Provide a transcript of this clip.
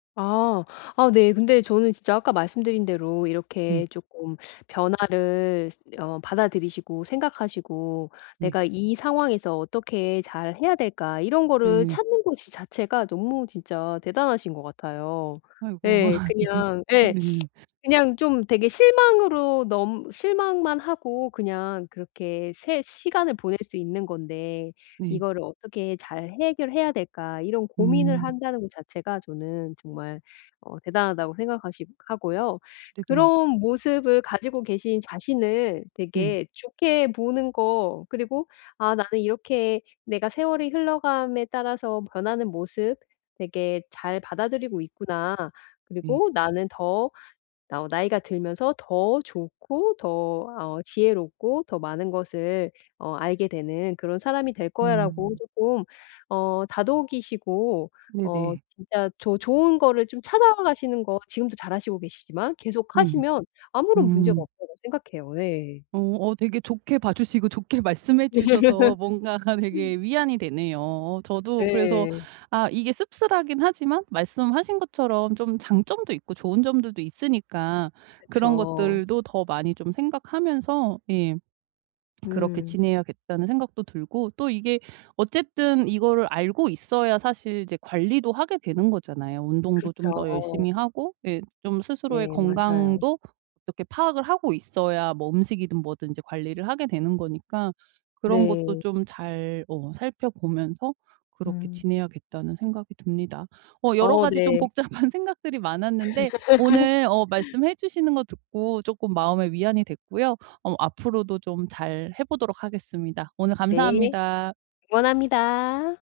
아. 아 네. 근데 저는 진짜 아까 말씀드린 대로 네. 이렇게 쪼끔 변화를 쓰 어 받아들이시고 생각하시고 네. '내가 이 상황에서 어떻게 잘 해야 될까.' 이런 거를 네네. 찾는 것이 자체가 너무 진짜 대단하신 것 같아요. 아이고. 예. 그냥 예. 네. 그냥 좀 되게 실망으로 너무 실망만 하고 그냥 그렇게 새 시간을 보낼 수 있는 건데 네. '이거를 어떻게 잘 해결해야 될까.' 이런 고민을 음. 한다는 거 자체가 저는 정말 어 대단하다고 생각하시 하고요. 네네. 그런 모습을 가지고 계신 자신을 네. 되게 좋게 보는 거 그리고 '아 나는 이렇게 내가 세월이 흘러감에 따라서 변하는 모습 되게 잘 받아들이고 있구나. 네. 그리고 나는 더 나오 나이가 들면서 더 좋고 더 어 지혜롭고 더 많은 것을 어 알게 되는 그런 사람이 될 거야'라고 음. 쪼끔 어 다독이시고 어 네네. 진짜 좋 좋은 거를 좀 찾아가시는 거 지금도 잘 하시고 계시지만 음. 네. 계속하시면 아무런 문제가 음. 없다고 생각해요. 예. 어. 어 되게 좋게 봐주시고 좋게 말씀해 주셔서 뭔가가 되게 위안이 되네요. 어 저도 그래서 네. 아 이게 씁쓸하긴 하지만 말씀하신 것처럼 좀 장점도 있고 좋은 점들도 있으니까 그런 그쵸. 것들도 더 많이 좀 생각하면서 예. 그렇게 음. 지내야겠다는 생각도 들고 또 이게 어쨌든 이거를 알고 있어야 사실 이제 관리도 하게 되는 거잖아요. 운동도 좀 그쵸. 더 열심히 하고 예 좀 스스로의 네. 맞아요. 건강도 어떻게 파악을 하고 있어야 뭐 음식이든 뭐든 이제 관리를 하게 되는 거니까 그런 것도 네. 좀 잘 어 살펴보면서 그렇게 음. 지내야겠다는 생각이 듭니다. 어 여러 어. 가지 좀 네. 복잡한 생각들이 많았는데 오늘 어 말씀해 주시는 거 듣고 쪼끔 마음에 위안이 됐고요. 어 앞으로도 좀 잘해보도록 하겠습니다. 오늘 네. 감사합니다. 응원합니다.